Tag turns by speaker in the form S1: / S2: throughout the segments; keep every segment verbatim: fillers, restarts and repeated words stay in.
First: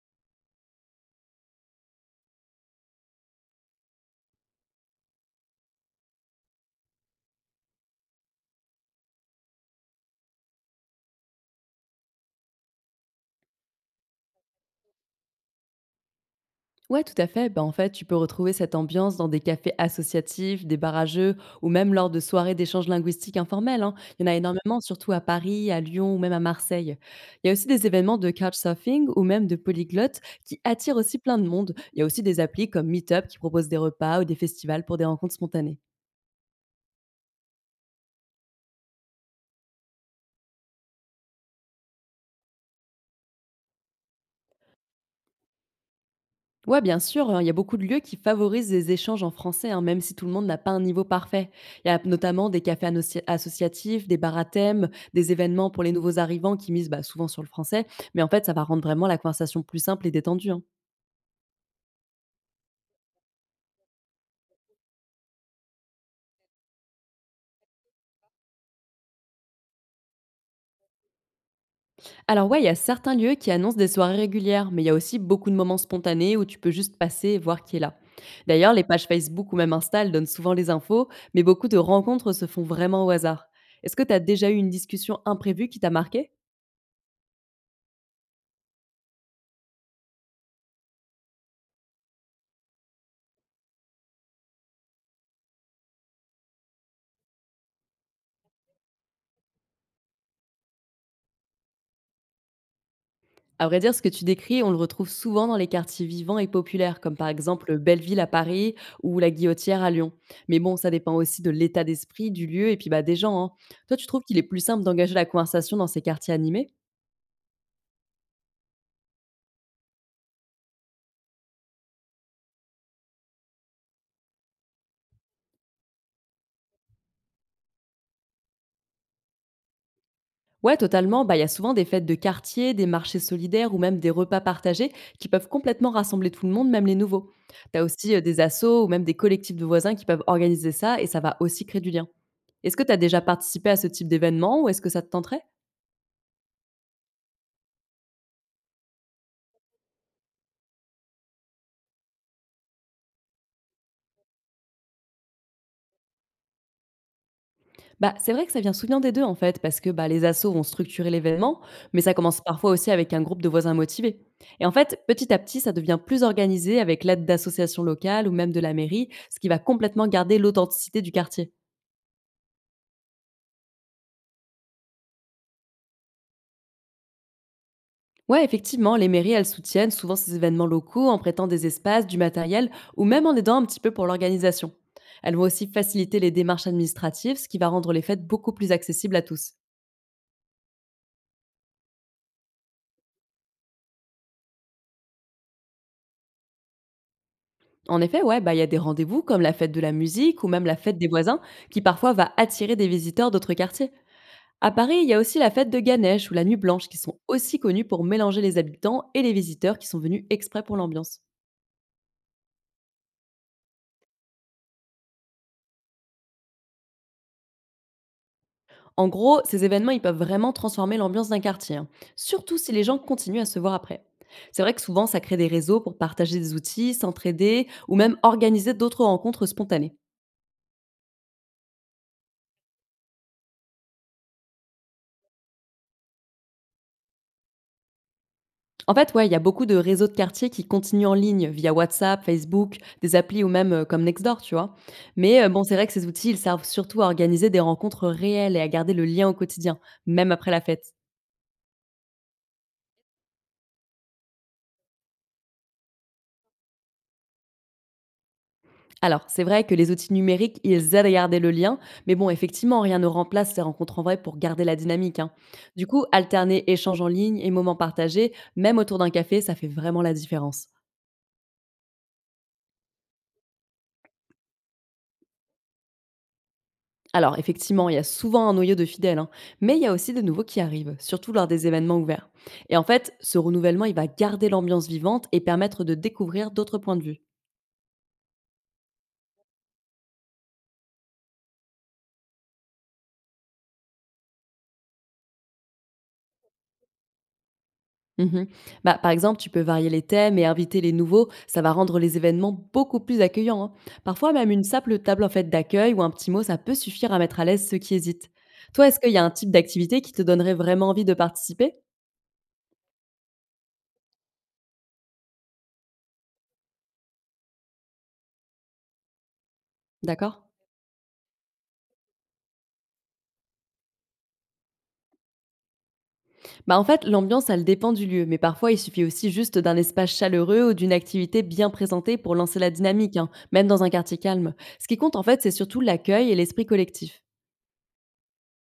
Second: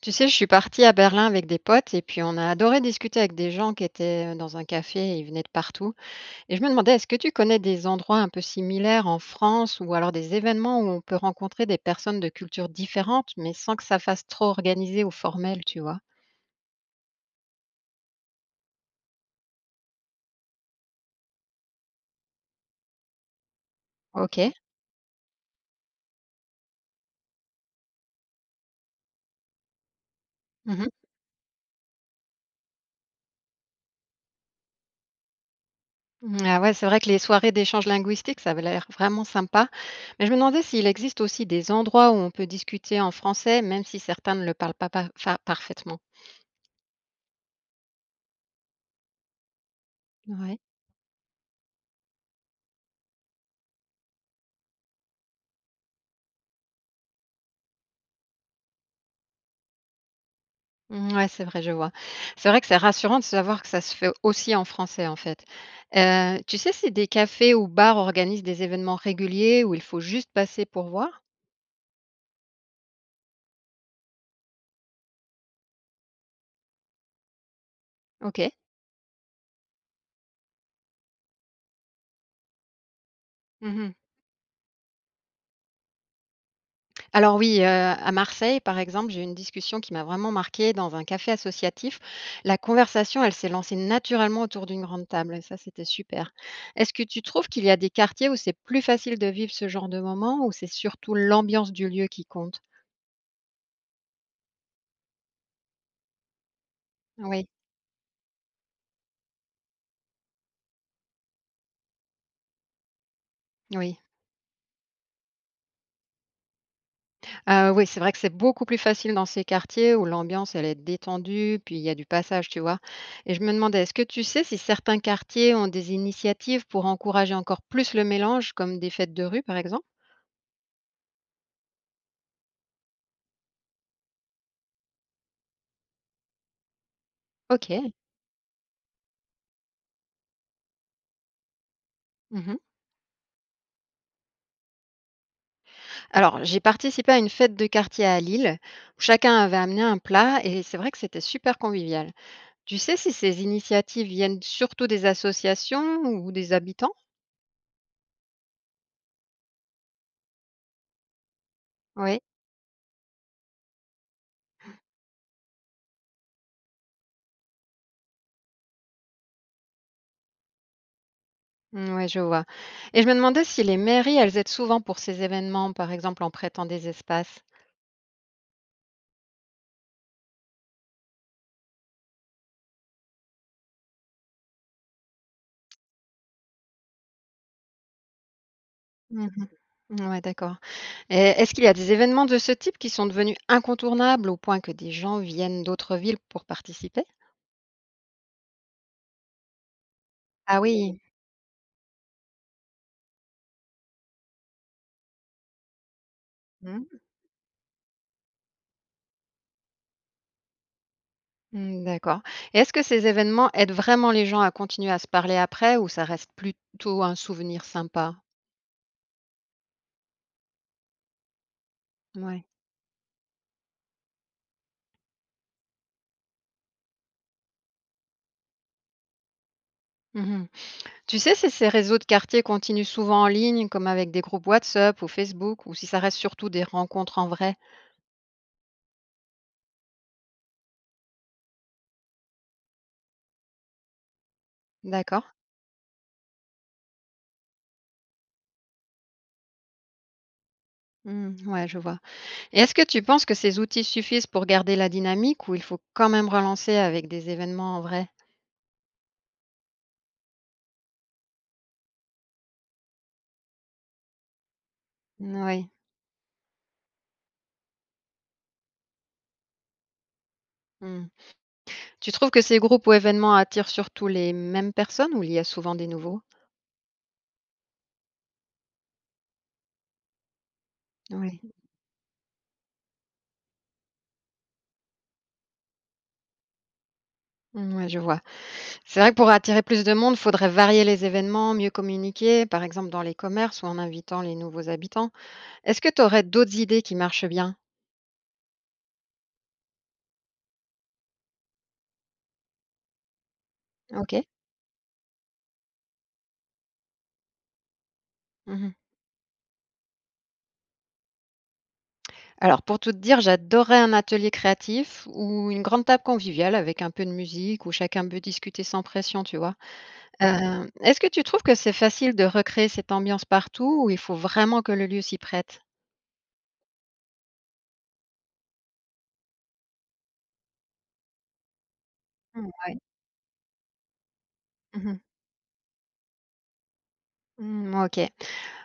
S1: Tu sais, je suis partie à Berlin avec des potes et puis on a adoré discuter avec des gens qui étaient euh, dans un café et ils venaient de partout. Et je me demandais, est-ce que tu connais des endroits un peu similaires en France ou alors des événements où on peut rencontrer des personnes de cultures différentes, mais sans que ça fasse trop organisé ou formel, tu vois?
S2: Ouais, tout à fait. Ben, en fait, tu peux retrouver cette ambiance dans des cafés associatifs, des bars à jeux, ou même lors de soirées d'échanges linguistiques informels, hein. Il y en a
S1: Ok.
S2: énormément, surtout à Paris, à Lyon ou même à Marseille. Il y a aussi des événements de couchsurfing ou même de polyglottes qui
S1: Mhm.
S2: attirent aussi plein de monde. Il y a aussi des applis comme Meetup qui proposent des repas ou des festivals pour des rencontres spontanées.
S1: Ah ouais, c'est vrai que les soirées d'échange linguistique, ça avait l'air vraiment sympa. Mais je me demandais s'il existe aussi des endroits où on peut discuter en français, même si certains ne le parlent pas par- fa- parfaitement.
S2: Ouais, bien sûr, hein, il y a beaucoup de lieux qui favorisent les échanges en français, hein, même si tout le monde n'a
S1: Ouais.
S2: pas un niveau parfait. Il y a notamment des cafés annoci- associatifs, des bars à thème, des événements pour les nouveaux arrivants qui misent bah, souvent sur le français, mais en fait, ça va rendre vraiment la conversation plus simple et détendue, hein.
S1: Mmh, ouais, c'est vrai, je vois. C'est vrai que c'est rassurant de savoir que ça se fait aussi en français, en fait. Heu, tu sais si des cafés ou bars organisent des événements réguliers où il faut juste passer pour voir?
S2: Alors ouais, il y a certains lieux qui annoncent des soirées régulières, mais il y a aussi beaucoup de moments spontanés où tu peux juste passer et voir qui est là.
S1: OK.
S2: D'ailleurs, les pages Facebook ou même Insta elles donnent souvent les infos, mais beaucoup de rencontres se font vraiment au hasard.
S1: Mmh.
S2: Est-ce que tu as déjà eu une discussion imprévue qui t'a marqué?
S1: Alors oui, heu, à Marseille, par exemple, j'ai eu une discussion qui m'a vraiment marquée dans un café associatif. La conversation, elle s'est lancée naturellement autour d'une grande table et ça, c'était super. Est-ce que tu trouves qu'il y a des quartiers où c'est plus facile de vivre ce genre de moment ou c'est surtout l'ambiance du lieu qui compte?
S2: À vrai dire, ce que tu décris, on le retrouve souvent dans les quartiers vivants et populaires, comme par
S1: Oui,
S2: exemple Belleville à Paris ou la Guillotière à Lyon. Mais bon, ça dépend aussi de l'état d'esprit, du lieu et puis bah, des gens, hein. Toi,
S1: oui.
S2: tu trouves qu'il est plus simple d'engager la conversation dans ces quartiers animés?
S1: Heu, oui, c'est vrai que c'est beaucoup plus facile dans ces quartiers où l'ambiance, elle est détendue, puis il y a du passage, tu vois? Et je me demandais, est-ce que tu sais si certains quartiers ont des initiatives pour encourager encore plus le mélange, comme des fêtes de rue, par exemple?
S2: Ouais, totalement. Bah, il y a souvent des fêtes de quartier, des marchés solidaires ou même des repas partagés qui peuvent complètement rassembler tout le monde, même les nouveaux. Tu as
S1: Ok.
S2: aussi euh, des assos ou même des collectifs de voisins qui peuvent organiser ça et ça va aussi créer du lien.
S1: Mhm.
S2: Est-ce que tu as déjà participé à ce type d'événement ou est-ce que ça te tenterait?
S1: Alors, j'ai participé à une fête de quartier à Lille, où chacun avait amené un plat et c'est vrai que c'était super convivial. Tu sais si ces initiatives viennent surtout des associations ou des habitants?
S2: Bah, c'est vrai que ça vient souvent des deux en fait, parce que, bah, les assos vont structurer l'événement, mais ça
S1: Oui.
S2: commence parfois aussi avec un groupe de voisins motivés. Et en fait, petit à petit, ça devient plus organisé avec l'aide d'associations locales ou même de la mairie, ce qui va complètement garder l'authenticité du quartier.
S1: Mmh, ouais, je vois. Et je me demandais si les mairies, elles aident souvent pour ces événements, par exemple en prêtant des espaces?
S2: Ouais, effectivement, les mairies, elles soutiennent souvent ces événements locaux en prêtant des espaces, du matériel ou même en aidant un petit peu pour l'organisation. Elles vont aussi faciliter les démarches administratives, ce qui va rendre les fêtes beaucoup plus accessibles à
S1: Mmh.
S2: tous.
S1: Ouais, d'accord. Et est-ce qu'il y a des événements de ce type qui sont devenus incontournables au point que des gens viennent d'autres villes pour participer?
S2: En effet, ouais, bah, il y a des rendez-vous comme la fête de la musique ou
S1: Ah
S2: même la fête
S1: oui.
S2: des voisins qui parfois va attirer des visiteurs d'autres quartiers. À Paris, il y a aussi la fête de Ganesh ou la Nuit Blanche qui
S1: Mmh.
S2: sont aussi connues pour mélanger les habitants et les visiteurs qui sont venus exprès pour l'ambiance.
S1: Mmh, d'accord. Et est-ce que ces événements aident vraiment les gens à continuer à se parler après ou ça reste plutôt un souvenir sympa?
S2: En gros, ces événements, ils peuvent vraiment transformer l'ambiance d'un quartier, hein,
S1: Mouais.
S2: surtout si les gens continuent à se voir après. C'est vrai que souvent, ça crée des réseaux pour partager des outils, s'entraider ou même organiser d'autres rencontres spontanées.
S1: Mmh. Tu sais si ces réseaux de quartier continuent souvent en ligne, comme avec des groupes WhatsApp ou Facebook, ou si ça reste surtout des rencontres en vrai?
S2: En fait, ouais, il y a beaucoup de réseaux de quartier qui continuent en ligne via WhatsApp, Facebook, des applis ou même euh, comme Nextdoor, tu vois.
S1: D'accord.
S2: Mais euh, bon, c'est vrai que ces outils, ils servent surtout à organiser des rencontres réelles et à garder le lien au quotidien, même après la fête.
S1: Mmh, ouais, je vois. Et est-ce que tu penses que ces outils suffisent pour garder la dynamique ou il faut quand même relancer avec des événements en vrai?
S2: Alors, c'est vrai que les outils numériques, ils aident à garder le lien, mais bon, effectivement, rien ne remplace ces rencontres en vrai pour garder la dynamique, hein.
S1: Mmh, oui.
S2: Du coup, alterner échanges en ligne et moments partagés, même autour d'un café, ça fait vraiment la différence.
S1: Mmh. Tu trouves que ces groupes ou événements attirent surtout les mêmes personnes ou il y a souvent des nouveaux?
S2: Alors, effectivement, il y a souvent un noyau de fidèles, hein, mais il y a aussi des nouveaux qui arrivent, surtout lors
S1: Oui.
S2: des événements ouverts. Et en fait, ce renouvellement, il va garder l'ambiance vivante et permettre de découvrir d'autres points de vue.
S1: Mmh, ouais, je vois. C'est vrai que pour attirer plus de monde, il faudrait varier les événements, mieux communiquer, par exemple dans les commerces ou en invitant les nouveaux habitants. Est-ce que tu aurais d'autres idées qui marchent bien?
S2: Mhm. Bah, par exemple, tu peux varier les thèmes et inviter les nouveaux, ça va rendre les événements beaucoup plus accueillants, hein.
S1: OK.
S2: Parfois, même une simple table en fait d'accueil ou un petit mot, ça peut suffire à mettre à l'aise ceux qui hésitent.
S1: Mmh.
S2: Toi, est-ce qu'il y a un type d'activité qui te donnerait vraiment envie de participer?
S1: Alors pour tout te dire, j'adorais un atelier créatif ou une grande table conviviale avec un peu de musique où chacun peut discuter sans pression, tu vois?
S2: D'accord.
S1: Heu, est-ce que tu trouves que c'est facile de recréer cette ambiance partout ou il faut vraiment que le lieu s'y prête?
S2: Bah en fait, l'ambiance, elle dépend du lieu, mais parfois il suffit aussi juste d'un espace chaleureux ou d'une activité bien présentée pour
S1: Mmh,
S2: lancer la
S1: ouais.
S2: dynamique, hein, même dans un quartier calme.
S1: Mmh
S2: Ce qui
S1: mh.
S2: compte en fait, c'est surtout l'accueil et l'esprit collectif.
S1: Mmh, OK.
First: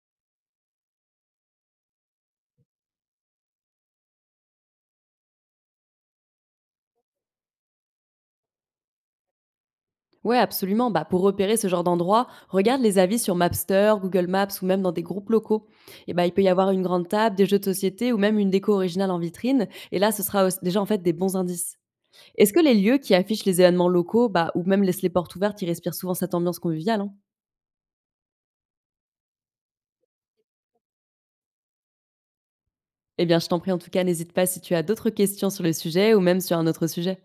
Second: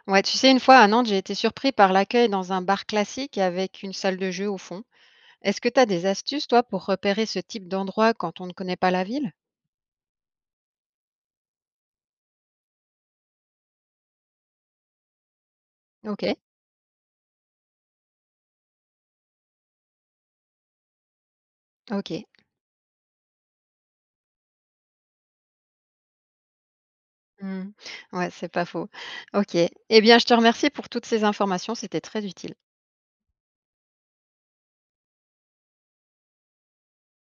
S1: Ouais, tu sais, une fois à Nantes, j'ai été surpris par l'accueil dans un bar classique avec une salle de jeu au fond. Est-ce que tu as des astuces, toi, pour repérer ce type d'endroit quand on ne connaît pas la ville?
S2: Ouais, absolument. Bah, pour repérer ce genre d'endroit, regarde les avis sur Mapster, Google Maps ou même dans des groupes locaux. Et bah, il
S1: OK,
S2: peut y avoir une grande table, des jeux de société ou même une déco originale en vitrine. Et là, ce sera aussi- déjà en fait des bons indices.
S1: OK.
S2: Est-ce que les lieux qui affichent les événements locaux, bah, ou même laissent les portes ouvertes, ils respirent souvent cette ambiance conviviale, hein?
S1: Mmh. Ouais, c'est pas faux. OK. Eh bien, je te remercie pour toutes ces informations, c'était très utile.
S2: Eh bien, je t'en prie, en tout cas, n'hésite pas si tu as d'autres questions sur le sujet ou même sur un autre sujet.